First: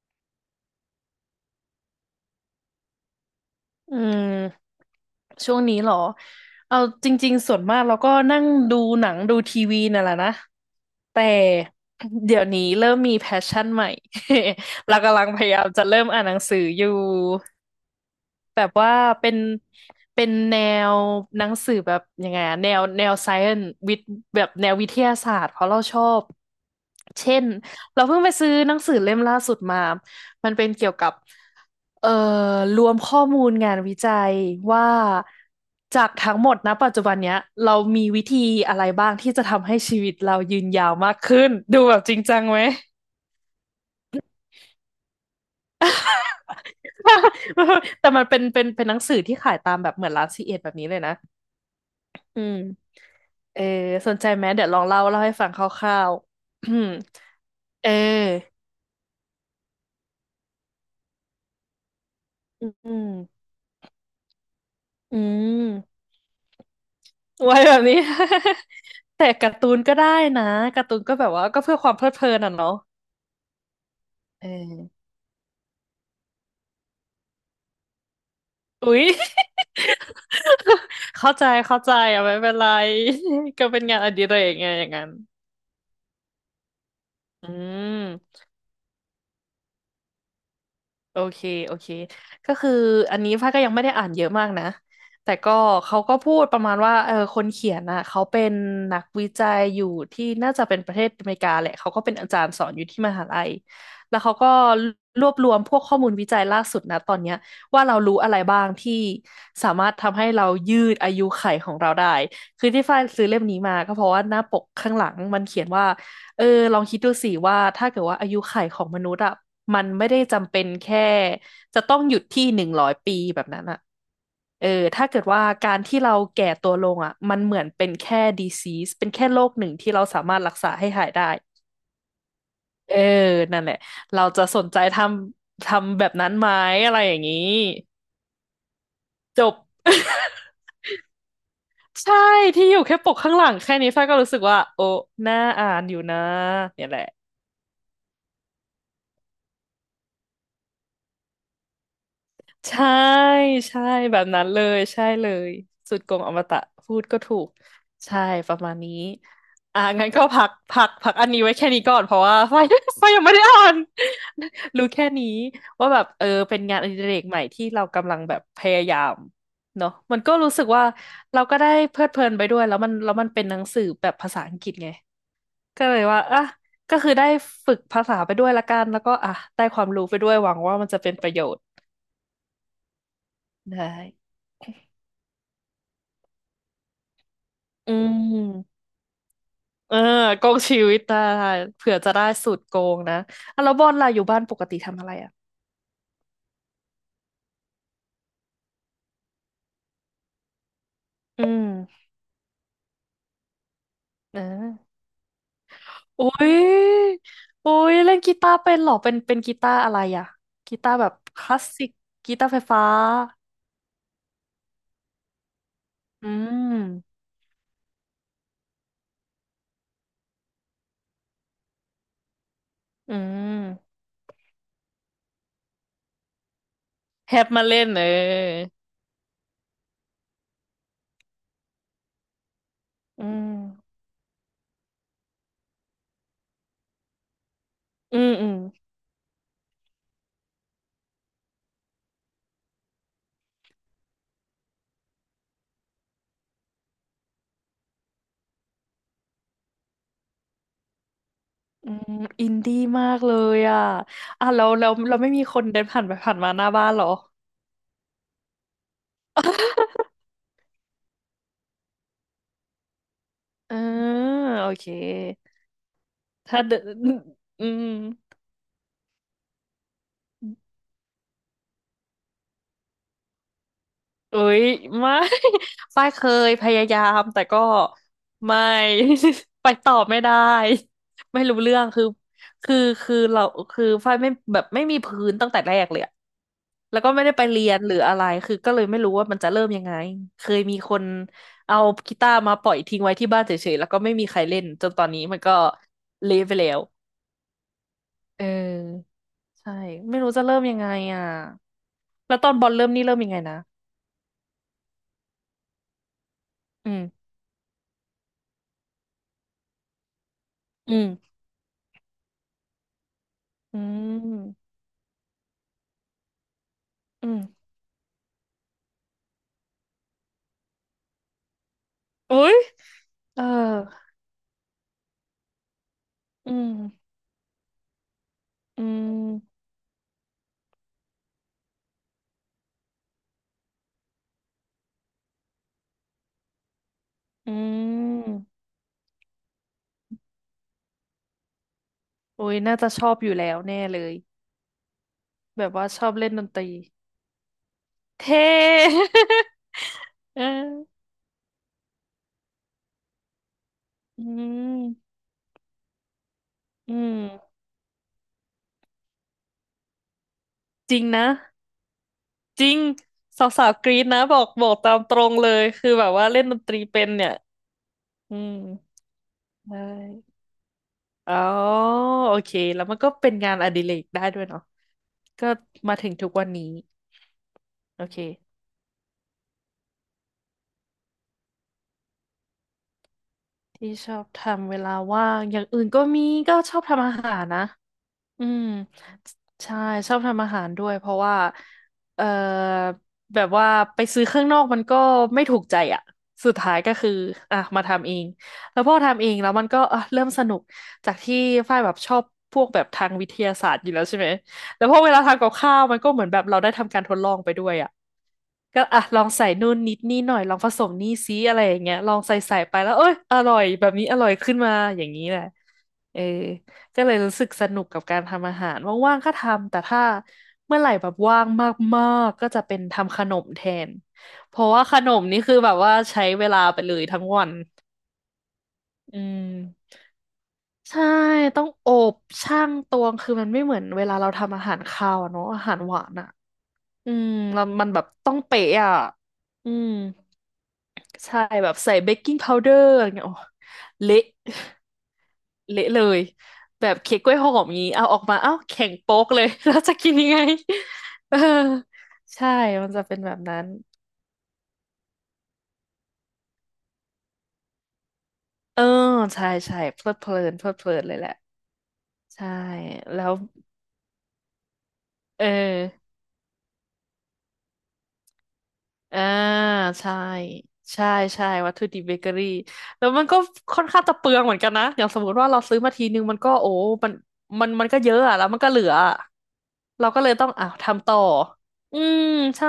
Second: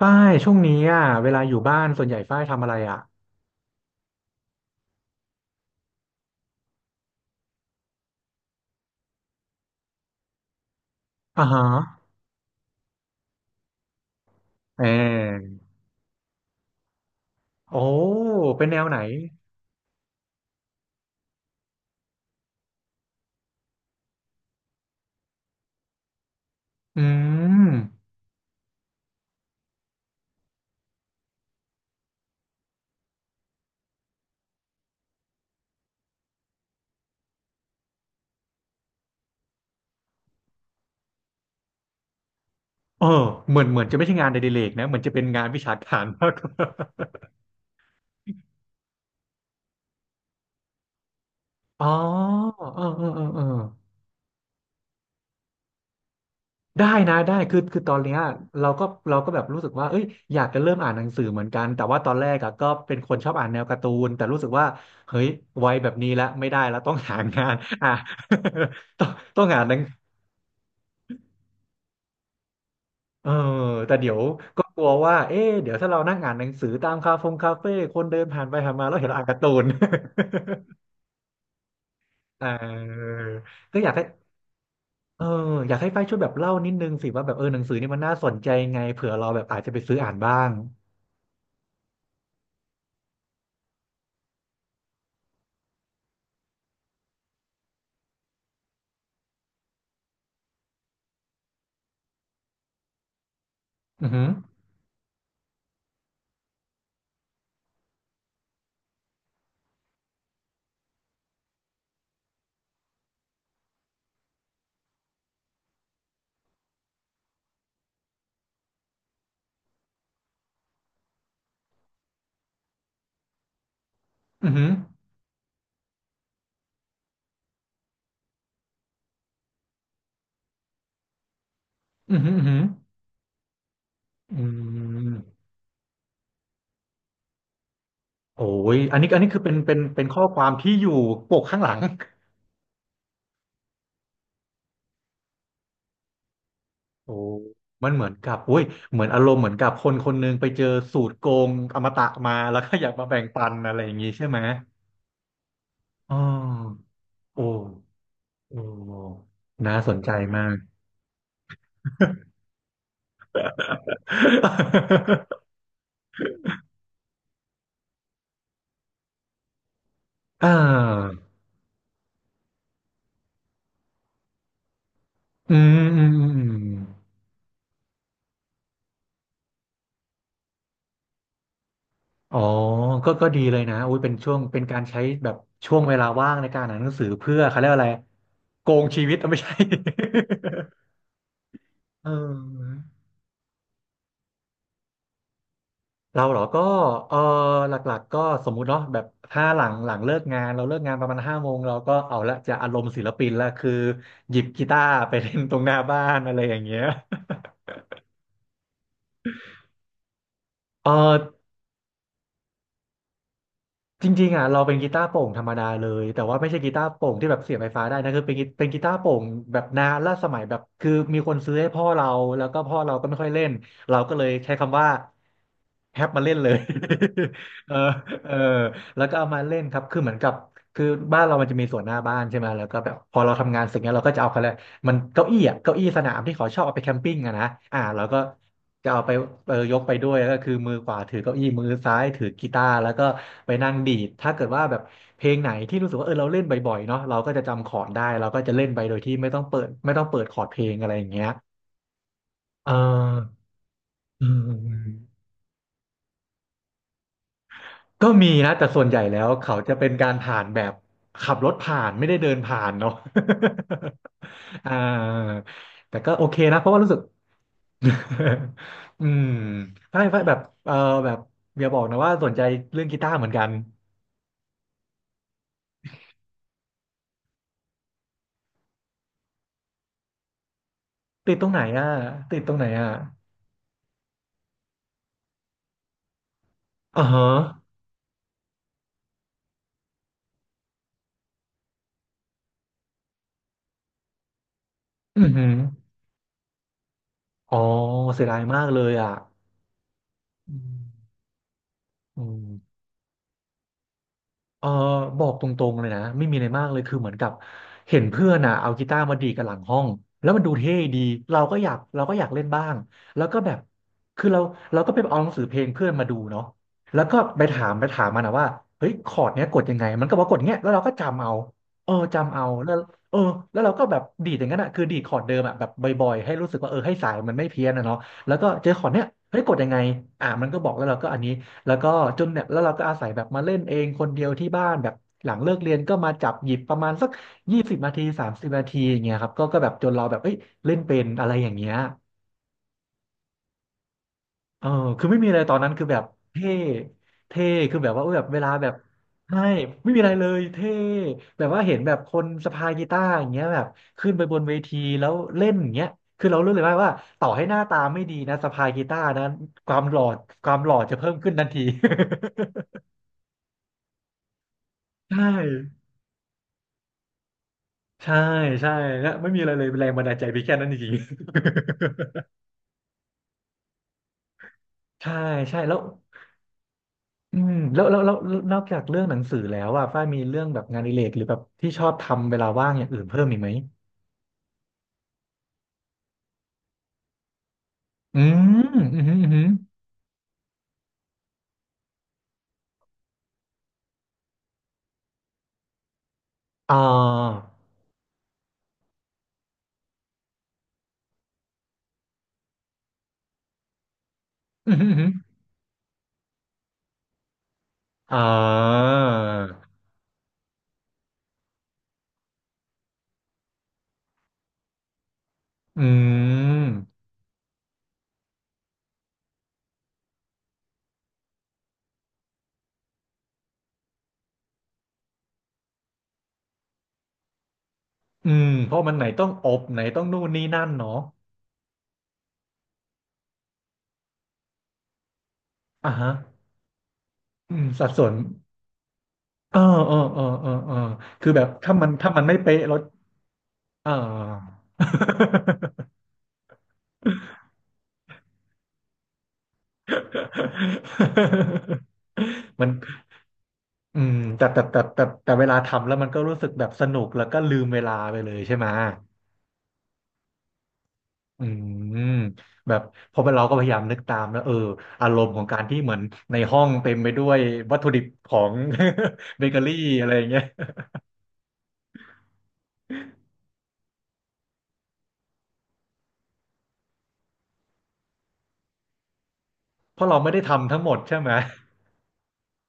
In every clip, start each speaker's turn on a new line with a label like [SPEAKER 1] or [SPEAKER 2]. [SPEAKER 1] ฝ้ายช่วงนี้อ่ะเวลาอยู่บ้านส่วนใหญ่ฝ้ายทำอะไรอ่ะ
[SPEAKER 2] อืมช่วงนี้เหรอเอาจริงๆส่วนมากเราก็นั่งดูหนังดูทีวีนั่นแหละนะแต่
[SPEAKER 1] อ่าฮะ
[SPEAKER 2] เดี๋ยวนี้เริ่มมีแพชชั่นใหม่
[SPEAKER 1] เ
[SPEAKER 2] เรากำลังพ
[SPEAKER 1] ออ
[SPEAKER 2] ยายามจะเริ่มอ่านหนังสืออยู่
[SPEAKER 1] โอ้
[SPEAKER 2] แบ
[SPEAKER 1] เป็น
[SPEAKER 2] บ
[SPEAKER 1] แนว
[SPEAKER 2] ว่า
[SPEAKER 1] ไหน
[SPEAKER 2] เป็นเป็นแนวหนังสือแบบยังไงอะแนวไซเอนวิทแบบแนววิทยาศาสตร์เพราะเราชอบ
[SPEAKER 1] อื
[SPEAKER 2] เช่น
[SPEAKER 1] ม
[SPEAKER 2] เราเพิ่งไปซื้อหนังสือเล่มล่าสุดมามันเป็นเกี่ยวกับเอ่อรวมข้อมูลงานวิจัยว่าจากทั้งหมดนะปัจจุบันเนี้ยเรามีวิธีอะไรบ้างที่จะทำให้ชีวิตเรายืนยาวมากขึ้นดูแบบจริงจังไหม
[SPEAKER 1] เออเหมือนเหมือนจะไม่ใช่งานอดิเรกนะเหมือนจะเป็นงานวิชาการมากกว่า
[SPEAKER 2] แต่มันเป็นหนังสือที่ขายตามแบบเหมือนร้านซีเอ็ดแบบนี้เลยนะ
[SPEAKER 1] อ๋อ
[SPEAKER 2] อืม
[SPEAKER 1] เออเออเออเออ
[SPEAKER 2] เออสนใจไหมเดี๋ยวลองเล่าให้ฟังคร่าวๆ อื
[SPEAKER 1] ได้
[SPEAKER 2] ม
[SPEAKER 1] นะได้คือ
[SPEAKER 2] เอ
[SPEAKER 1] ต
[SPEAKER 2] อ
[SPEAKER 1] อนเนี้ยเราก็แบบรู้สึกว่าเอ้ยอยากจะเริ่มอ่านหนังสือเหมือนกันแต่ว่าตอนแรกอะก็
[SPEAKER 2] อื
[SPEAKER 1] เป็นคนชอบ
[SPEAKER 2] ม
[SPEAKER 1] อ่านแนวการ์ตูนแต่รู้สึกว่า
[SPEAKER 2] อื
[SPEAKER 1] เฮ้ยวัยแบบ
[SPEAKER 2] ม
[SPEAKER 1] นี้แล้วไม่ได้แล้วต้องหางาน
[SPEAKER 2] ไว้แบบ
[SPEAKER 1] อ่ะ
[SPEAKER 2] นี้
[SPEAKER 1] ต้อง
[SPEAKER 2] แต่
[SPEAKER 1] ต้อง
[SPEAKER 2] การ์
[SPEAKER 1] หา
[SPEAKER 2] ตู
[SPEAKER 1] หนั
[SPEAKER 2] น
[SPEAKER 1] ง
[SPEAKER 2] ก็ได้นะการ์ตูนก็แบบว่าก็เพื่อความเพลิดเพลินอ่ะเนาะ
[SPEAKER 1] เออแต่เดี๋ยว
[SPEAKER 2] เ
[SPEAKER 1] ก็กลัว
[SPEAKER 2] ออ
[SPEAKER 1] ว่าเอ๊ะเดี๋ยวถ้าเรานั่งอ่านหนังสือตามคาเฟ่คนเดินผ่านไปผ่านมาแล้ว
[SPEAKER 2] อุ๊ย
[SPEAKER 1] เห็นเราอ่านการ์ตูน
[SPEAKER 2] เข้าใจอ่ะไม่
[SPEAKER 1] เอ
[SPEAKER 2] เป็นไร
[SPEAKER 1] อ
[SPEAKER 2] ก็
[SPEAKER 1] ก็
[SPEAKER 2] เป็น
[SPEAKER 1] อยาก
[SPEAKER 2] งาน
[SPEAKER 1] ให้
[SPEAKER 2] อดิเรกไงอย่างนั้น
[SPEAKER 1] เอออยากให้ฝ้ายช่วยแบบเล่านิดนึงสิว่าแบบเอ
[SPEAKER 2] อื
[SPEAKER 1] อหนังสือนี่มันน่าสน
[SPEAKER 2] ม
[SPEAKER 1] ใจไงเผื่อเราแบบอาจจะไปซื้ออ่านบ้าง
[SPEAKER 2] โอเค โอเคก็คืออันนี้ฟ้าก็ยังไม่ได้อ่านเยอะมากนะ แต่ก็เขาก็พูดประมาณว่าเออคนเขียนน่ะเขาเป็นนักวิจัยอยู่ที่น่าจะเป็นประเทศอเมริกาแหละเขาก็เป็นอาจารย์สอนอยู่ที่มหาลัย
[SPEAKER 1] อือ
[SPEAKER 2] แล้ว
[SPEAKER 1] หือ
[SPEAKER 2] เขาก็รวบรวมพวกข้อมูลวิจัยล่าสุดนะตอนเนี้ยว่าเรารู้อะไรบ้างที่สามารถทำให้เรายืดอายุขัยของเราได้คือที่ฟ้าซื้อเล่มนี้มาก็เพราะว่าหน้าปกข้างหลังมันเขียนว่า เออลองคิดดูสิว่าถ้าเกิดว่าอายุขัยของมนุษย์อ่ะมันไม่ได้จำเป็นแค่จะต้องหยุดที่100 ปีแบบนั้นอ่ะ
[SPEAKER 1] อือหื
[SPEAKER 2] เอ
[SPEAKER 1] อ
[SPEAKER 2] อถ้าเกิดว่าการที่เราแก่ตัวลงอ่ะมันเหมือนเป็นแค่ disease เป็นแค่โรคหนึ่งที่เราสามารถรักษาให้หายได้
[SPEAKER 1] อือหืออือหือ
[SPEAKER 2] เออนั่นแหละเรา
[SPEAKER 1] อื
[SPEAKER 2] จะสนใจท
[SPEAKER 1] ม
[SPEAKER 2] ำทำแบบนั้นไหมอะไรอย่างนี้
[SPEAKER 1] โอ้ยอันนี้อันนี้คื
[SPEAKER 2] จ
[SPEAKER 1] อเป็
[SPEAKER 2] บ
[SPEAKER 1] นเป็นเป็นข้อความที่อยู่ปกข้างหลัง
[SPEAKER 2] ใช่ที่อยู่แค่ปกข้างหลังแค่นี้ฝ้ายก็รู้สึกว่าโอ้น่าอ่านอยู่นะเนี่ยแหละ
[SPEAKER 1] โอ้มันเหมือนกับอุ้ยเหมือนอารมณ์เหมือนกับคนคนหนึงไปเจอสูตรโกงอมตะมาแล้วก็อ
[SPEAKER 2] ใช่
[SPEAKER 1] ยากมาแบ่งปันอะไร
[SPEAKER 2] ใช่
[SPEAKER 1] อย่างนี้
[SPEAKER 2] แบ
[SPEAKER 1] ใช่
[SPEAKER 2] บ
[SPEAKER 1] ไหม
[SPEAKER 2] นั้นเลยใช่เลยสุดโก
[SPEAKER 1] อ๋อ
[SPEAKER 2] งอมตะพูดก็ถู
[SPEAKER 1] โอ้
[SPEAKER 2] กใช่ป
[SPEAKER 1] โอ
[SPEAKER 2] ระมาณนี้
[SPEAKER 1] ้น่า
[SPEAKER 2] อ่ะ
[SPEAKER 1] สน
[SPEAKER 2] งั้
[SPEAKER 1] ใจ
[SPEAKER 2] นก็พั
[SPEAKER 1] มา
[SPEAKER 2] ก
[SPEAKER 1] ก
[SPEAKER 2] พักพักอันนี้ไว้แค่นี้ก่อนเพราะว่า ไฟยังไม่ได้อ่าน รู้แค่นี้ ว่าแบบเออเป็นงานอดิเรกใหม่ที่เรากำลังแบบพยายามเนาะมันก็
[SPEAKER 1] อ่
[SPEAKER 2] รู้สึกว่า
[SPEAKER 1] า
[SPEAKER 2] เราก็ได้เพลิดเพลินไปด้วยแล้วมันเป็นหนังสือแบบภาษาอังกฤษไง
[SPEAKER 1] อืม
[SPEAKER 2] ก็เล
[SPEAKER 1] อื
[SPEAKER 2] ย
[SPEAKER 1] ม
[SPEAKER 2] ว่า
[SPEAKER 1] อื
[SPEAKER 2] อ่ะ
[SPEAKER 1] ม
[SPEAKER 2] ก็คื
[SPEAKER 1] อ
[SPEAKER 2] อได้ฝึกภาษาไปด้วยละกันแล้วก็อ่ะได้ความรู้ไปด้วยหวังว่ามันจะเป็นประโยชน์
[SPEAKER 1] ๋อก็ก็ดีเลยนะ
[SPEAKER 2] ได้
[SPEAKER 1] อุ้ยเป็นช่วงเป็นการใช้แบบช่วงเวลาว่างในการอ่านหนังสือเพื่อเขาเรียกว่าอะไร
[SPEAKER 2] อื
[SPEAKER 1] โก
[SPEAKER 2] ม
[SPEAKER 1] งชีวิตอ่ะไม่ใช่
[SPEAKER 2] เออโกงชีวิต ได้เผื่อ
[SPEAKER 1] เ
[SPEAKER 2] จะได้สูตรโก
[SPEAKER 1] ออ
[SPEAKER 2] งนะอ่ะแล้วบอลล่ะอยู่บ้านปกติทำอะไรอ่ะ
[SPEAKER 1] เราเหรอก็เออหลักๆก็สมมุติเนาะแบบถ้าหลังหลังเลิกงานเราเลิกงานประมาณห้า
[SPEAKER 2] อื
[SPEAKER 1] โมงเราก็
[SPEAKER 2] ม
[SPEAKER 1] เอาละจะอารมณ์ศิลปินละคือห
[SPEAKER 2] เอ
[SPEAKER 1] ยิ
[SPEAKER 2] อ
[SPEAKER 1] บกีตาร์ไปเล่นตรงหน้าบ้าน
[SPEAKER 2] อุ้
[SPEAKER 1] อะไรอ
[SPEAKER 2] ย
[SPEAKER 1] ย่างเงี้ย
[SPEAKER 2] อุ้ยเล่นกีตาร์เป็นเหรอเป็นกีตาร์อะไรอ่ะกี
[SPEAKER 1] เ
[SPEAKER 2] ตาร์แบบค
[SPEAKER 1] ออ
[SPEAKER 2] ลาสสิกกีตาร์ไฟฟ้า
[SPEAKER 1] จริงๆอ่ะเราเป็นกีตาร์โปร่งธรรมดาเลยแต่
[SPEAKER 2] อื
[SPEAKER 1] ว่าไม่ใช่กี
[SPEAKER 2] ม
[SPEAKER 1] ตาร์โปร่งที่แบบเสียบไฟฟ้าได้นะคือเป็นกีตาร์โปร่งแบบนานล่าสมัยแบบคือมีคนซื้อให้พ่อเราแล้วก็พ่อเราก็
[SPEAKER 2] อื
[SPEAKER 1] ไม่ค่อยเล่น
[SPEAKER 2] ม
[SPEAKER 1] เราก็เลยใช้คำว่าแฮปมาเล่นเลย
[SPEAKER 2] แฮปมา
[SPEAKER 1] เออ
[SPEAKER 2] เล่นเอ
[SPEAKER 1] เออ
[SPEAKER 2] อ
[SPEAKER 1] แล้วก็เอามาเล่นครับคือเหมือนกับคือบ้านเรามันจะมีสวนหน้าบ้านใช่ไหมแล้วก็แบบพอ
[SPEAKER 2] อื
[SPEAKER 1] เราทำงานเสร็จเนี้ย
[SPEAKER 2] ม
[SPEAKER 1] เราก็จะเอาเขาแหละ มันเก้าอี้อ่ะเก้าอี้สนามที่เขาชอบเอาไปแคมปิ้งอะนะอ่าเราก็
[SPEAKER 2] อืมอืม
[SPEAKER 1] จะเอาไปเออยกไปด้วยแล้วก็คือมือขวาถือเก้าอี้มือซ้ายถือกีตาร์แล้วก็ไปนั่งดีดถ้าเกิดว่าแบบเพลงไหนที่รู้สึกว่าเออเราเล่นบ่อยๆเนาะเราก็จะจำคอร์ดได้เราก็จะเล่นไปโดยที่ไม่ต้องเปิดคอร์ดเพลงอะไรอย่างเงี้ย
[SPEAKER 2] อืมอิน
[SPEAKER 1] เอ
[SPEAKER 2] ดี้มากเล
[SPEAKER 1] อ
[SPEAKER 2] ยอ่ะ
[SPEAKER 1] อื
[SPEAKER 2] อ่ะเราเรา
[SPEAKER 1] ม
[SPEAKER 2] เราไม่มีคนเดินผ่านไปผ่านมาหน้าบ้านเหรอ
[SPEAKER 1] ก็มีนะแต่ส่วนใหญ่แล้วเขาจะเป็นการผ่านแบบขับรถผ่านไม่ได้เดินผ่านเนาะ
[SPEAKER 2] เออ โอ
[SPEAKER 1] อ่า
[SPEAKER 2] เค
[SPEAKER 1] แต่ก็โอเคนะ
[SPEAKER 2] ถ้า
[SPEAKER 1] เพราะ
[SPEAKER 2] เดิ
[SPEAKER 1] ว่ารู้สึ
[SPEAKER 2] น
[SPEAKER 1] ก
[SPEAKER 2] อืม
[SPEAKER 1] อืมไม่ไม่แบบเออแบบอย่าบอกนะว่าสนใจเรื่องกีตาร์เหมือนกัน
[SPEAKER 2] เอ้ยไม่ ฝ้ายเคยพยายามแต่ก็ไม่ ไปต่อไม่ได้
[SPEAKER 1] ติด
[SPEAKER 2] ไม่
[SPEAKER 1] ตรง
[SPEAKER 2] รู้
[SPEAKER 1] ไหน
[SPEAKER 2] เรื่อง
[SPEAKER 1] อ่ะ
[SPEAKER 2] คือ
[SPEAKER 1] ติดตรงไหน
[SPEAKER 2] คือ
[SPEAKER 1] อ่ะ
[SPEAKER 2] คือฝ้ายไม่แบบไม่มีพื้นตั้งแต่แรกเลยอะแล้ว
[SPEAKER 1] อ่า
[SPEAKER 2] ก็ไม่
[SPEAKER 1] ฮะ
[SPEAKER 2] ได้ไปเรียนหรืออะไรคือก็เลยไม่รู้ว่ามันจะเริ่มยังไงเคยมีคนเอากีตาร์มาปล่อยทิ้งไว้ที่บ้านเฉยๆแล้วก็ไม่มีใครเล่นจนตอนนี้
[SPEAKER 1] อือ
[SPEAKER 2] มัน
[SPEAKER 1] หือ
[SPEAKER 2] ก็เละไปแล้ว
[SPEAKER 1] อ๋อเสียดาย
[SPEAKER 2] เ
[SPEAKER 1] มากเลยอ่ะ
[SPEAKER 2] ออใช่ไม่รู้จะ
[SPEAKER 1] อื
[SPEAKER 2] เริ่มยังไง
[SPEAKER 1] ม
[SPEAKER 2] อ่ะ
[SPEAKER 1] อื
[SPEAKER 2] แล้ว
[SPEAKER 1] ม
[SPEAKER 2] ตอนบอลเริ่มนี่เริ่มยังไงนะ
[SPEAKER 1] เออบอกตรงๆเลยนะไม่มีอะไรมากเลย
[SPEAKER 2] อื
[SPEAKER 1] คือ
[SPEAKER 2] ม
[SPEAKER 1] เหมือนกับเห็นเพื่อนอ่ะเอากีตาร์มาดีดกันหลังห้องแล้วมันดูเท่
[SPEAKER 2] อื
[SPEAKER 1] ดี
[SPEAKER 2] ม
[SPEAKER 1] เราก็อยากเล่นบ้างแล้วก็แบบ
[SPEAKER 2] อื
[SPEAKER 1] คือเรา
[SPEAKER 2] ม
[SPEAKER 1] เราก็ไปเอาหนังสือเพลงเพื่อนมาดูเนาะแล้วก็
[SPEAKER 2] อืม
[SPEAKER 1] ไปถามมันนะว่าเฮ้ยคอร์ดเนี้ยกดยังไงมันก็บอกว่ากดเงี้ยแล้วเราก็จำเอาเออจำ
[SPEAKER 2] อุ๊
[SPEAKER 1] เอา
[SPEAKER 2] ย
[SPEAKER 1] แล้วเออ
[SPEAKER 2] เออ
[SPEAKER 1] แล้วเราก็แบบดีดอย่างนั้นอ่ะคือดีดคอร์ดเดิมอ่ะแบบบ่อยๆให้รู้
[SPEAKER 2] อื
[SPEAKER 1] สึกว่า
[SPEAKER 2] ม
[SPEAKER 1] เออให้สายมันไม่เพี้ยนนะเนาะแล้วก็เจอค
[SPEAKER 2] อื
[SPEAKER 1] อร์ดเนี้ยเฮ้ยกด
[SPEAKER 2] ม
[SPEAKER 1] ยังไงอ่ะมันก็บอกแล้วเราก็อันนี้ แล้วก็จนเนี่ยแล้วเราก็อาศัยแบบมาเล่นเองคนเดียวที่บ้านแบบหลังเลิกเรียนก็มาจับหยิบประมาณสัก
[SPEAKER 2] อื
[SPEAKER 1] 20 นาทีสามสิ
[SPEAKER 2] ม
[SPEAKER 1] บนาทีอย่างเงี้ยครับก็ก็แบบจนเราแบบเอ้ยเล่นเป็นอะไรอย่างเงี้ย
[SPEAKER 2] อุ๊ยน่าจะชอบอยู่แล้วแน่เลย
[SPEAKER 1] เออคือไม่มีอะไรตอน
[SPEAKER 2] แบ
[SPEAKER 1] นั้
[SPEAKER 2] บ
[SPEAKER 1] นคื
[SPEAKER 2] ว่า
[SPEAKER 1] อแบ
[SPEAKER 2] ช
[SPEAKER 1] บ
[SPEAKER 2] อบเล่นด
[SPEAKER 1] เท่
[SPEAKER 2] นตรี
[SPEAKER 1] เท่คือแบบว่าเออแบบเว
[SPEAKER 2] เท่
[SPEAKER 1] ลาแบบ ใช่ไม่มีอะไรเลย
[SPEAKER 2] เอ
[SPEAKER 1] เท่
[SPEAKER 2] อ
[SPEAKER 1] แบบว่าเห็นแบบคนสะพายกีตาร์อย่างเงี้ยแบบขึ้นไป
[SPEAKER 2] อื
[SPEAKER 1] บนเวทีแล้
[SPEAKER 2] ม
[SPEAKER 1] วเล่นอย่างเงี้ยคือเรารู้เลยว่า
[SPEAKER 2] อื
[SPEAKER 1] ต่อให้
[SPEAKER 2] ม
[SPEAKER 1] หน้าตาไม่ดีนะสะพายกีตาร์นะความหล่อความหล่อ
[SPEAKER 2] จ
[SPEAKER 1] จะ
[SPEAKER 2] ริง
[SPEAKER 1] เพิ่ม
[SPEAKER 2] นะ
[SPEAKER 1] ขึ้นทันที
[SPEAKER 2] จริงสาวๆกรี๊ดนะบอกตาม ตร
[SPEAKER 1] ใช่
[SPEAKER 2] งเลยคือแบบว่าเล่นดนตรีเป็นเนี่ย
[SPEAKER 1] ใช่
[SPEAKER 2] อืม
[SPEAKER 1] ใช่แล้วไม่มีอะไรเลย
[SPEAKER 2] ได
[SPEAKER 1] แรงบันดาลใจไี
[SPEAKER 2] ้
[SPEAKER 1] แค่นั้นจริง
[SPEAKER 2] อ๋อ
[SPEAKER 1] ๆ
[SPEAKER 2] โอเคแล้วมันก็เป็นงานอดิเรกได้ด้วยเนาะ
[SPEAKER 1] ใช่
[SPEAKER 2] ก็
[SPEAKER 1] ใช่แล้ว
[SPEAKER 2] มาถึงทุกวันนี้
[SPEAKER 1] อืมแล้วแล้ว
[SPEAKER 2] โอ
[SPEAKER 1] แล้ว
[SPEAKER 2] เค
[SPEAKER 1] แล้วนอกจากเรื่องหนังสือแล้วอ่ะฝ้ายมีเรื่องแบบงานอดิเรกหรือแบบที่ชอบทำเวลาว่างอย่างอื่นเพิ่มอีกไหม
[SPEAKER 2] ที่ชอบทำเวลาว่างอย่างอื่นก็มีก็ชอบทำอาหารนะ
[SPEAKER 1] อื
[SPEAKER 2] อื
[SPEAKER 1] ม
[SPEAKER 2] ม
[SPEAKER 1] อืมอหืมออื้อหือ
[SPEAKER 2] ใช่ชอบทำอาหารด้วยเพราะว่าเอ่อแบบว่าไปซื้อข้างนอกมันก็ไม่ถูกใจอ่ะสุดท้า
[SPEAKER 1] อ่า
[SPEAKER 2] ยก็คืออ่ะมาทำเองแล้วพอทำเองแล้วมันก็อ่ะเริ่มสนุกจากที่ฝ้ายแบบชอบพวกแบบทางวิทยาศาสตร์อยู่แล้วใช่ไหม
[SPEAKER 1] อืมอ
[SPEAKER 2] แล้
[SPEAKER 1] หื
[SPEAKER 2] ว
[SPEAKER 1] ออื้
[SPEAKER 2] พ
[SPEAKER 1] อ
[SPEAKER 2] อ
[SPEAKER 1] หื
[SPEAKER 2] เว
[SPEAKER 1] อ
[SPEAKER 2] ลาทำกับข้าวมันก็เหมือนแบบเราได้ทำการทดลองไปด้วยอ่ะ
[SPEAKER 1] อ่
[SPEAKER 2] ก็
[SPEAKER 1] า
[SPEAKER 2] อ่ะลองใส่นู่นนิดนี่หน่อยลองผสมนี่ซิอะไรอย่างเงี้ยลองใส่ไปแล้วเอ้ยอร่อยแบบนี้อร่อยขึ้นมาอย่างนี้แหละ
[SPEAKER 1] อื
[SPEAKER 2] เออ
[SPEAKER 1] ม
[SPEAKER 2] ก็เลยรู้สึกสนุกกับการทำอาหารว่างๆก็ทำแต่ถ้าเมื่อไหร่แบบว่างมากๆก็จะเป็นทำขนมแทนเพราะว่าขนมนี่คือแบบว่าใช้เวลาไปเลยทั้งวัน
[SPEAKER 1] อืม เพราะมันไหน
[SPEAKER 2] อื
[SPEAKER 1] ต้องอบไหน
[SPEAKER 2] ม
[SPEAKER 1] ต้องนู่นนี่นั่นเนาะ
[SPEAKER 2] ใช่ต้องอบช่างตวงคือมันไม่เหมือนเวลาเราทำอาหารคาวอะเนาะอาหารห
[SPEAKER 1] อ่า
[SPEAKER 2] วา
[SPEAKER 1] ฮะ
[SPEAKER 2] นอะอืม
[SPEAKER 1] อื
[SPEAKER 2] แล้
[SPEAKER 1] ม
[SPEAKER 2] ว
[SPEAKER 1] สั
[SPEAKER 2] มัน
[SPEAKER 1] ด
[SPEAKER 2] แบ
[SPEAKER 1] ส่
[SPEAKER 2] บ
[SPEAKER 1] วน
[SPEAKER 2] ต้องเป๊ะอะ
[SPEAKER 1] เออ
[SPEAKER 2] อืม
[SPEAKER 1] เออคือ
[SPEAKER 2] ใช่
[SPEAKER 1] แบบ
[SPEAKER 2] แบ
[SPEAKER 1] ถ้า
[SPEAKER 2] บ
[SPEAKER 1] มัน
[SPEAKER 2] ใส่เบ
[SPEAKER 1] ถ้า
[SPEAKER 2] ก
[SPEAKER 1] มัน
[SPEAKER 2] กิ้
[SPEAKER 1] ไม่
[SPEAKER 2] งพา
[SPEAKER 1] เป๊ะ
[SPEAKER 2] วเดอ
[SPEAKER 1] เรา
[SPEAKER 2] ร์อะไรเงี้ยโอ้
[SPEAKER 1] เอ
[SPEAKER 2] เละ
[SPEAKER 1] อ
[SPEAKER 2] เละเลยแบบเค้กกล้วยหอมงี้เอาออกมาเอ้าแข็งโป๊กเลย แล้วจะกินยังไง เออใช่
[SPEAKER 1] มัน
[SPEAKER 2] มันจะเป็นแบบนั้น
[SPEAKER 1] อืมแต่เวลาทำแล้วมันก็รู้สึกแบบสนุกแล้วก็ลืมเวลาไปเลยใช่ไหม
[SPEAKER 2] เออใช่ใช่เพลิดเพลินเพลิดเพลินเลยแหละ
[SPEAKER 1] อืม
[SPEAKER 2] ใช่
[SPEAKER 1] แบบพอ
[SPEAKER 2] แล้ว
[SPEAKER 1] เราก็พยายามนึกตามแล้วเอออารมณ์ขอ
[SPEAKER 2] เอ
[SPEAKER 1] งการที่เหมือน
[SPEAKER 2] อ
[SPEAKER 1] ในห้องเต็มไปด้วยวัตถุดิบของ
[SPEAKER 2] อ่า
[SPEAKER 1] เบเกอรี่อะไร
[SPEAKER 2] ใช่
[SPEAKER 1] อย่างเงี้ย
[SPEAKER 2] ใช่ใช่วัตถุดิบเบเกอรี่แล้วมันก็ค่อนข้างจะเปลืองเหมือนกันนะอย่างสมมติว่าเราซื้อมาทีนึงมันก็โอ้มันมันก็เยอะอะแล้วมันก็เหลืออะ
[SPEAKER 1] เพ
[SPEAKER 2] เรา
[SPEAKER 1] ราะเรา
[SPEAKER 2] ก็เล
[SPEAKER 1] ไม่
[SPEAKER 2] ย
[SPEAKER 1] ได้
[SPEAKER 2] ต้องอ้า
[SPEAKER 1] ทำ
[SPEAKER 2] ว
[SPEAKER 1] ทั้งหมด
[SPEAKER 2] ทำต่
[SPEAKER 1] ใช่
[SPEAKER 2] อ
[SPEAKER 1] ไหม
[SPEAKER 2] อืมใช่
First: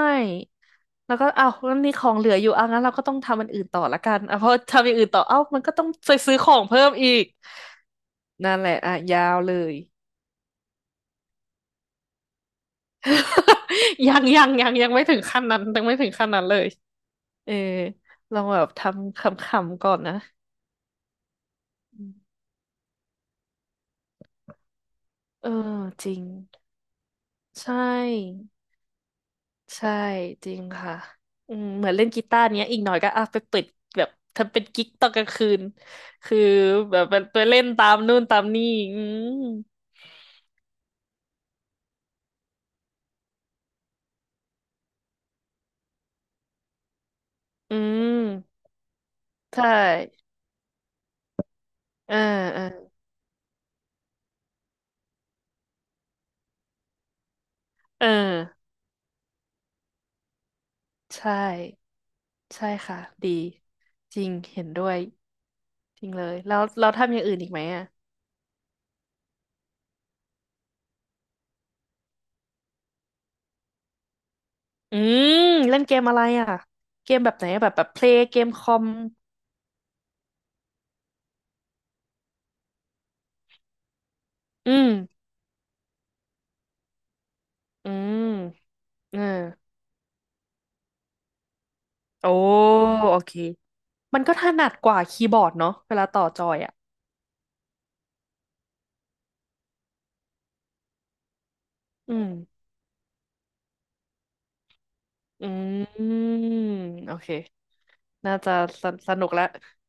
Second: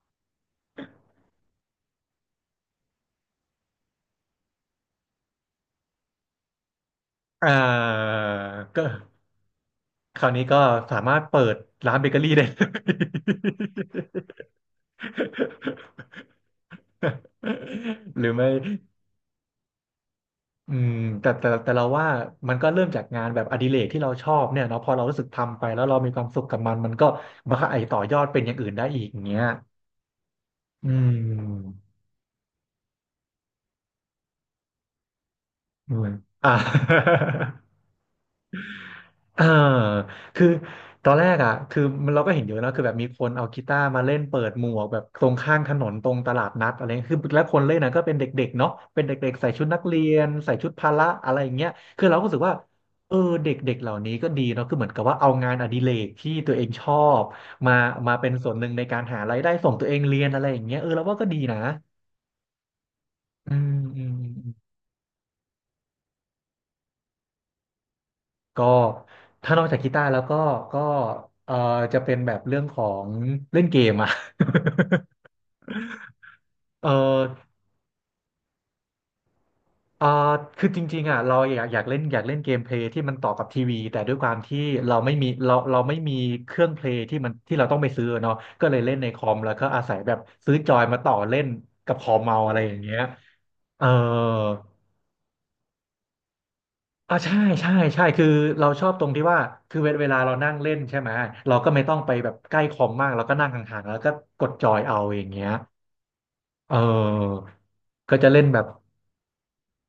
[SPEAKER 2] แล้วก็เอ้างั้นมีของเหลืออยู่เอางั้นเราก็ต้องทำอันอื่นต่อละกันอ่ะเพราะทำอย่างอื่นต่อเอ้ามันก็ต้องไปซื้อของเพิ่มอีก
[SPEAKER 1] อ่า
[SPEAKER 2] นั่นแหละ
[SPEAKER 1] ก็
[SPEAKER 2] อ่ะยาวเลย
[SPEAKER 1] คราวนี้ก็สามารถเปิดร้านเบเกอรี่ได้เลย
[SPEAKER 2] ยังไม่ถึงขั้นนั้นยังไม่ถึงขั้นนั้นเล ยเออ
[SPEAKER 1] หรือ
[SPEAKER 2] ลอง
[SPEAKER 1] ไม่
[SPEAKER 2] แบบทำขำๆก่อนนะ
[SPEAKER 1] อืมแต่เรา
[SPEAKER 2] อื
[SPEAKER 1] ว่า
[SPEAKER 2] ม
[SPEAKER 1] มันก็เริ่มจากงานแบบอดิเรกที่เราชอบเนี่ยเนาะพอเรารู้สึก
[SPEAKER 2] เออ
[SPEAKER 1] ทำไปแล้วเรา
[SPEAKER 2] จ
[SPEAKER 1] มี
[SPEAKER 2] ริ
[SPEAKER 1] ค
[SPEAKER 2] ง
[SPEAKER 1] วามสุขกับมันมันก็
[SPEAKER 2] ใช
[SPEAKER 1] ไอต่อยอดเป็น
[SPEAKER 2] ่
[SPEAKER 1] อย่างอื่นได้อีกอย่างเงี้ย
[SPEAKER 2] ใช่จริง
[SPEAKER 1] อื
[SPEAKER 2] ค่ะอืม
[SPEAKER 1] ม
[SPEAKER 2] เหมือนเล่นกีตาร์เนี้ยอีกหน่อยก็อ่ะไปเปิดแบบทำเป็นกิ๊กตอนกลางคืน
[SPEAKER 1] อืม
[SPEAKER 2] คือ
[SPEAKER 1] อ่า
[SPEAKER 2] แบบไปเล่นตามนู่นตามนี่อืม
[SPEAKER 1] อ่าคือตอนแรกอ่ะคือมันเราก็เห็นเยอะนะคือแบบมีคนเอากีตาร์มาเล่นเปิดหมวกแบบตรงข้างถนนตรงตลาดนัดอะไรเงี้ยคือแล้วคนเล่
[SPEAKER 2] อื
[SPEAKER 1] นนะก็เป็น
[SPEAKER 2] ม
[SPEAKER 1] เด็กๆเนาะเป็นเด็กๆใส่ชุด
[SPEAKER 2] ใช่
[SPEAKER 1] นักเรียนใส่ชุดพละอะไรอย่างเงี้ยคือ
[SPEAKER 2] เอ
[SPEAKER 1] เรา
[SPEAKER 2] อ
[SPEAKER 1] ก็รู้สึกว่า
[SPEAKER 2] เออ
[SPEAKER 1] เออเด็กๆเหล่านี้ก็ดีเนาะคือเหมือนกับว่าเอางานอดิเรกที่ตัวเองชอบมา
[SPEAKER 2] เอ
[SPEAKER 1] มาเป็นส่วนห
[SPEAKER 2] อ
[SPEAKER 1] นึ่งในการหารายได้ส่งตัวเองเรียนอะไรอย่างเงี้ยเออเราว่าก็
[SPEAKER 2] ใช่
[SPEAKER 1] ดีนะ
[SPEAKER 2] ใช่ค่ะ ดี
[SPEAKER 1] อืมอืม
[SPEAKER 2] จริง เห็นด้วย จริงเลย แล้วเราทำอย่างอื่นอีกไหมอ่ะ
[SPEAKER 1] ก็ถ้านอกจากกีตาร์แล้วก็ก็เออจะเป็นแบบเรื่องของเล่นเกมอะ
[SPEAKER 2] อื ม เล่นเกมอะไรอ่ะ
[SPEAKER 1] เอ
[SPEAKER 2] เกม
[SPEAKER 1] อ
[SPEAKER 2] แบบไหนอะแบบเพลย์เกมคอม
[SPEAKER 1] เออคือจริงๆอ่ะเราอยากอยากเล่นอยากเล่นเกมเพลย์ที่มันต่อกับทีวีแต่ด้วยความที่
[SPEAKER 2] อืม
[SPEAKER 1] เราไม่มีเครื่องเพลย์ที่มันที่เราต้องไป
[SPEAKER 2] อื
[SPEAKER 1] ซื้อ
[SPEAKER 2] ม
[SPEAKER 1] เนาะก็เลยเล่นใน
[SPEAKER 2] เอ
[SPEAKER 1] ค
[SPEAKER 2] อ
[SPEAKER 1] อมแล้วก็อาศัยแบบซื้อจอยมาต่อเล่นกับคอม
[SPEAKER 2] โอ้
[SPEAKER 1] เมาอะไรอย่างเงี้ย
[SPEAKER 2] โอเค
[SPEAKER 1] เออ
[SPEAKER 2] มันก็ถนัดกว่าคีย์บอร์ดเนาะเวลาต่อจอยอ่ะ
[SPEAKER 1] อ่าใช่ใช่ใช่คือเราชอบตรงที่ว่าคือเวลาเรานั่งเล่นใช่ไหมเราก็ไม่ต้องไป
[SPEAKER 2] อื
[SPEAKER 1] แบบใกล้
[SPEAKER 2] ม
[SPEAKER 1] คอมมากเราก็นั่งห่างๆแล้วก็กดจอยเอาอย่างเงี้
[SPEAKER 2] อื
[SPEAKER 1] ย
[SPEAKER 2] ม
[SPEAKER 1] เ
[SPEAKER 2] โอเค
[SPEAKER 1] ออก็จะ
[SPEAKER 2] น่า
[SPEAKER 1] เล่น
[SPEAKER 2] จะ
[SPEAKER 1] แบบ
[SPEAKER 2] สสนุกและ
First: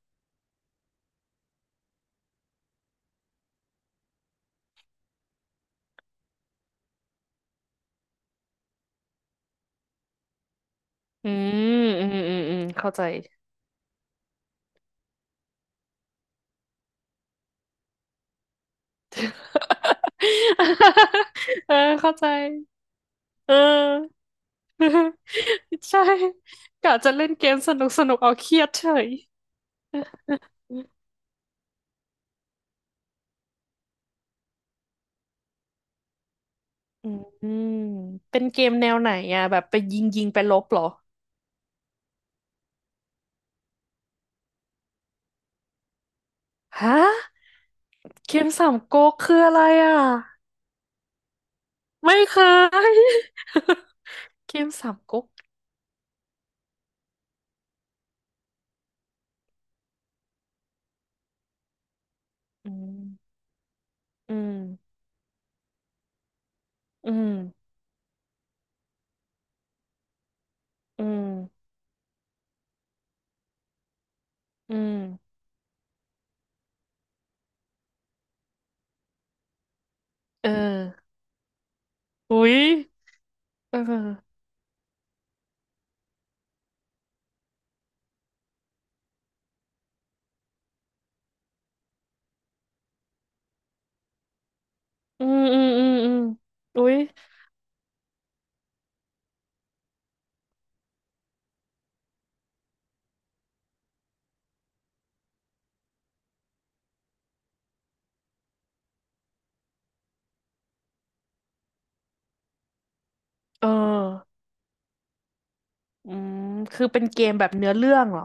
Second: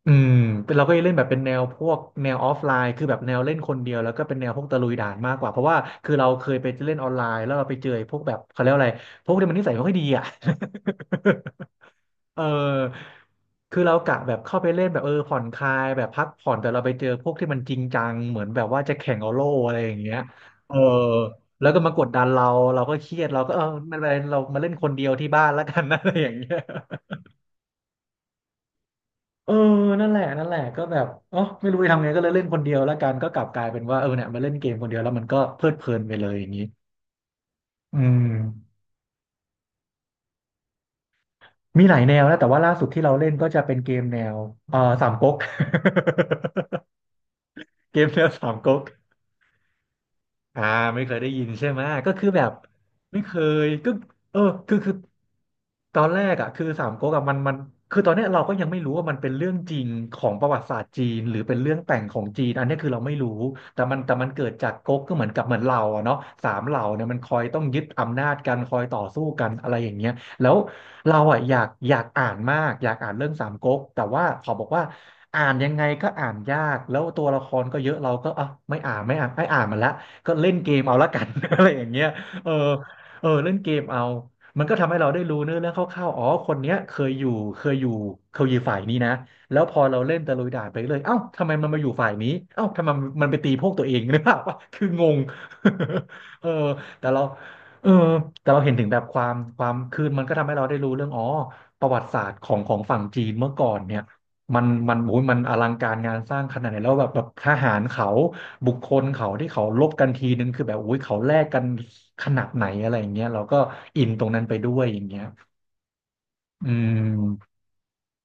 [SPEAKER 1] อืมเป็นเราก็จะเล่นแบบเป็นแนวพวกแนวออฟไลน์คือแบบแนวเล่นคนเดียวแล้วก็เป็นแนวพวกตะลุยด่านมากกว่าเพราะว่าคือเราเคยไปเล่นออนไลน์แล้วเราไปเจอไอ้พวกแบบเขาเรียกว่าอะไรพวกที่มันนิสัยไม่ค่อยดีอ่ะ
[SPEAKER 2] อืมอืม อื
[SPEAKER 1] เ
[SPEAKER 2] ม อืม เข้าใจ
[SPEAKER 1] ออคือเรากะแบบเข้าไปเล่นแบบเออผ่อนคลายแบบพักผ่อนแต่เราไปเจอพวกที่มันจริงจังเหมือนแบบว่าจะแข่งเอา โล่อะไรอย่างเงี้ยเออแล้ว
[SPEAKER 2] เออ
[SPEAKER 1] ก็มากด
[SPEAKER 2] เข้า
[SPEAKER 1] ดั
[SPEAKER 2] ใจ
[SPEAKER 1] นเราเราก็เครียดเราก็
[SPEAKER 2] เอ
[SPEAKER 1] เออ
[SPEAKER 2] อ
[SPEAKER 1] ไม่เป็นไรเรามาเล่นคนเดียว ที่บ้านแล้วกัน อะ
[SPEAKER 2] ใช่
[SPEAKER 1] ไรอย่างเงี้ย
[SPEAKER 2] กะจะเล่นเกมสนุกสนุกเอาเครียดเฉย
[SPEAKER 1] เออนั่นแหละก็แบบอ๋อไม่รู้จะทำไงก็เลยเล่นคนเดียวแล้วกันก็กลับกลายเป็นว่าเออเนี่ยมาเล่นเกมคนเดียวแล้วมันก็เพลิดเพลินไปเลยอย่างนี้
[SPEAKER 2] อืม
[SPEAKER 1] อืม
[SPEAKER 2] เป็นเกมแนวไหนอ่ะแบบไปยิงยิงไปลบเหรอ
[SPEAKER 1] มีหลายแนวนะแต่ว่าล่าสุดที่เราเล่นก็จะเป็นเกมแนวสามก๊ก
[SPEAKER 2] ฮะ
[SPEAKER 1] เกมแนว
[SPEAKER 2] เกม
[SPEAKER 1] สาม
[SPEAKER 2] สาม
[SPEAKER 1] ก๊ก
[SPEAKER 2] ก๊กคืออะไรอ่ะ
[SPEAKER 1] อ่าไม่เคยได้ยินใช่ไหมก็
[SPEAKER 2] ไม่
[SPEAKER 1] คือ
[SPEAKER 2] เค
[SPEAKER 1] แบบไม่
[SPEAKER 2] ย
[SPEAKER 1] เคยก็เออ
[SPEAKER 2] เกม
[SPEAKER 1] คือ
[SPEAKER 2] สา
[SPEAKER 1] คือ
[SPEAKER 2] มก๊ก
[SPEAKER 1] ตอนแรกอ่ะคือสามก๊กอะมันคือตอนเนี้ยเราก็ยังไม่รู้ว่ามันเป็นเรื่องจริงของประวัติศาสตร์จีนหรือเป็นเรื่องแต่งของจีนอัน
[SPEAKER 2] อื
[SPEAKER 1] เนี้ยคือเราไม่รู้
[SPEAKER 2] ม
[SPEAKER 1] แต่มัน
[SPEAKER 2] อื
[SPEAKER 1] เกิดจาก
[SPEAKER 2] ม
[SPEAKER 1] ก๊กก็เหมือนกับเหมือนเราอะเนาะสามเหล่าเนี่ย
[SPEAKER 2] อื
[SPEAKER 1] มันค
[SPEAKER 2] ม
[SPEAKER 1] อยต้องยึดอำนาจกันคอยต่อสู้กันอะไรอย่างเงี้ยแล้ว
[SPEAKER 2] อื
[SPEAKER 1] เราอ่ะอยา
[SPEAKER 2] ม
[SPEAKER 1] กอยากอ่านมากอยากอ่านเรื่องสามก๊กแต่ว่าเขาบอก
[SPEAKER 2] อื
[SPEAKER 1] ว่า
[SPEAKER 2] ม
[SPEAKER 1] อ่านยังไงก็อ่านยากแล้วตัวละครก็เยอะเราก็อ่ะไม่อ่านมันละ ก็
[SPEAKER 2] เอ
[SPEAKER 1] เล่
[SPEAKER 2] อ
[SPEAKER 1] นเกมเอาละกัน อะไรอย่างเงี้ย
[SPEAKER 2] อุ๊
[SPEAKER 1] เออ
[SPEAKER 2] ย
[SPEAKER 1] เออเล่นเก
[SPEAKER 2] เ
[SPEAKER 1] มเอา
[SPEAKER 2] ออ
[SPEAKER 1] มันก็ทำให้เราได้รู้เนื้อเรื่องคร่าวๆอ๋อคนเนี้ยเคยอยู่เคยอยู่ฝ่ายนี้นะแล้วพอเราเล่นตะลุยด่านไปเลยเอ้าทำไมมันมาอยู่ฝ่ายนี้เอ้าทำไมมันไปตีพวกตัวเอง หรือเปล่าวะคืองง
[SPEAKER 2] อืมอืมอืมอืม
[SPEAKER 1] เออ
[SPEAKER 2] อุ๊ย
[SPEAKER 1] แต่เราเออแต่เราเห็นถึงแบบความคือมันก็ทำให้เราได้รู้เรื่องอ๋อประวัติศาสตร์ของฝั่งจีนเมื่อก่อนเนี่ยมันโอ้ยมันอลังการงานสร้างขนาดไหนแล้วแบบทหารเขา บุคคลเขาที่เขาลบกันทีนึงคือแบบอุ้ยเขาแลกกันขนาดไหนอะไรอย่างเงี้ยเราก็
[SPEAKER 2] เออ
[SPEAKER 1] อินตรงนั้นไปด้วยอย่างเงี้ย
[SPEAKER 2] อืม
[SPEAKER 1] อื
[SPEAKER 2] คือเป็นเกมแบบ
[SPEAKER 1] ม
[SPEAKER 2] เนื้อเรื่องเหรอ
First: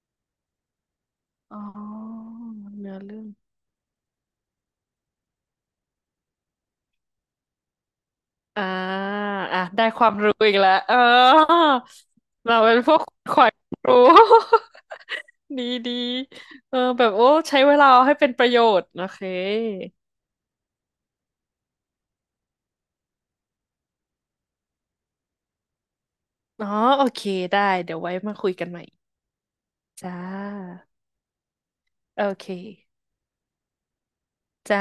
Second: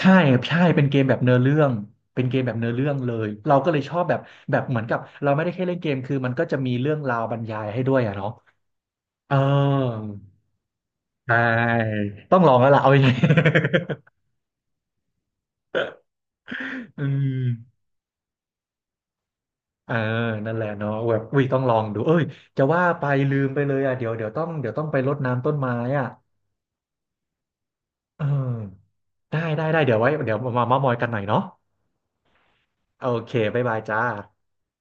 [SPEAKER 1] ใช่ใช่เป็นเกมแบบเนื้อเรื่
[SPEAKER 2] อ๋
[SPEAKER 1] องเป็
[SPEAKER 2] อ
[SPEAKER 1] นเกมแบบเนื้อเรื่อ
[SPEAKER 2] เนื้
[SPEAKER 1] ง
[SPEAKER 2] อ
[SPEAKER 1] เล
[SPEAKER 2] เรื่อง
[SPEAKER 1] ยเราก็เลยชอบแบบแบบเหมือนกับเราไม่ได้แค่เล่นเกมคือมันก็จะมีเรื่องราวบรรยายให้ด้วยอะเนาะ
[SPEAKER 2] อ่า
[SPEAKER 1] เออ
[SPEAKER 2] อ่ะได้ความรู้อีกแล้วเออ
[SPEAKER 1] ใช่ต้องลอ
[SPEAKER 2] เรา
[SPEAKER 1] งแล้ว
[SPEAKER 2] เป็น
[SPEAKER 1] ล่ะ
[SPEAKER 2] พ
[SPEAKER 1] เอาอ
[SPEAKER 2] วก
[SPEAKER 1] ย่างงี้
[SPEAKER 2] ขวัญรู้ ดีดีเออ
[SPEAKER 1] อื
[SPEAKER 2] แบบโอ้
[SPEAKER 1] ม
[SPEAKER 2] ใช้เวลาให้เป็นประโยชน์โอเค
[SPEAKER 1] เออนั่นแหละเนาะแบบอุ้ยต้องลองดูเอ้ยจะว่าไปลืมไปเลยอ่ะเดี๋ยวเดี๋ยวต้องเดี๋ยวต้องไปรดน้ำต้นไม้อ่ะ
[SPEAKER 2] อ๋อโอเคได้เดี๋ยวไว้
[SPEAKER 1] เออ
[SPEAKER 2] มาคุยกันใหม่
[SPEAKER 1] ได้เดี๋ยวไว้
[SPEAKER 2] จ้า
[SPEAKER 1] เดี๋ยวมาเม้ามอยกันหน่อยเนาะ
[SPEAKER 2] โอเค
[SPEAKER 1] โอเคบ๊ายบายจ้า
[SPEAKER 2] จ้า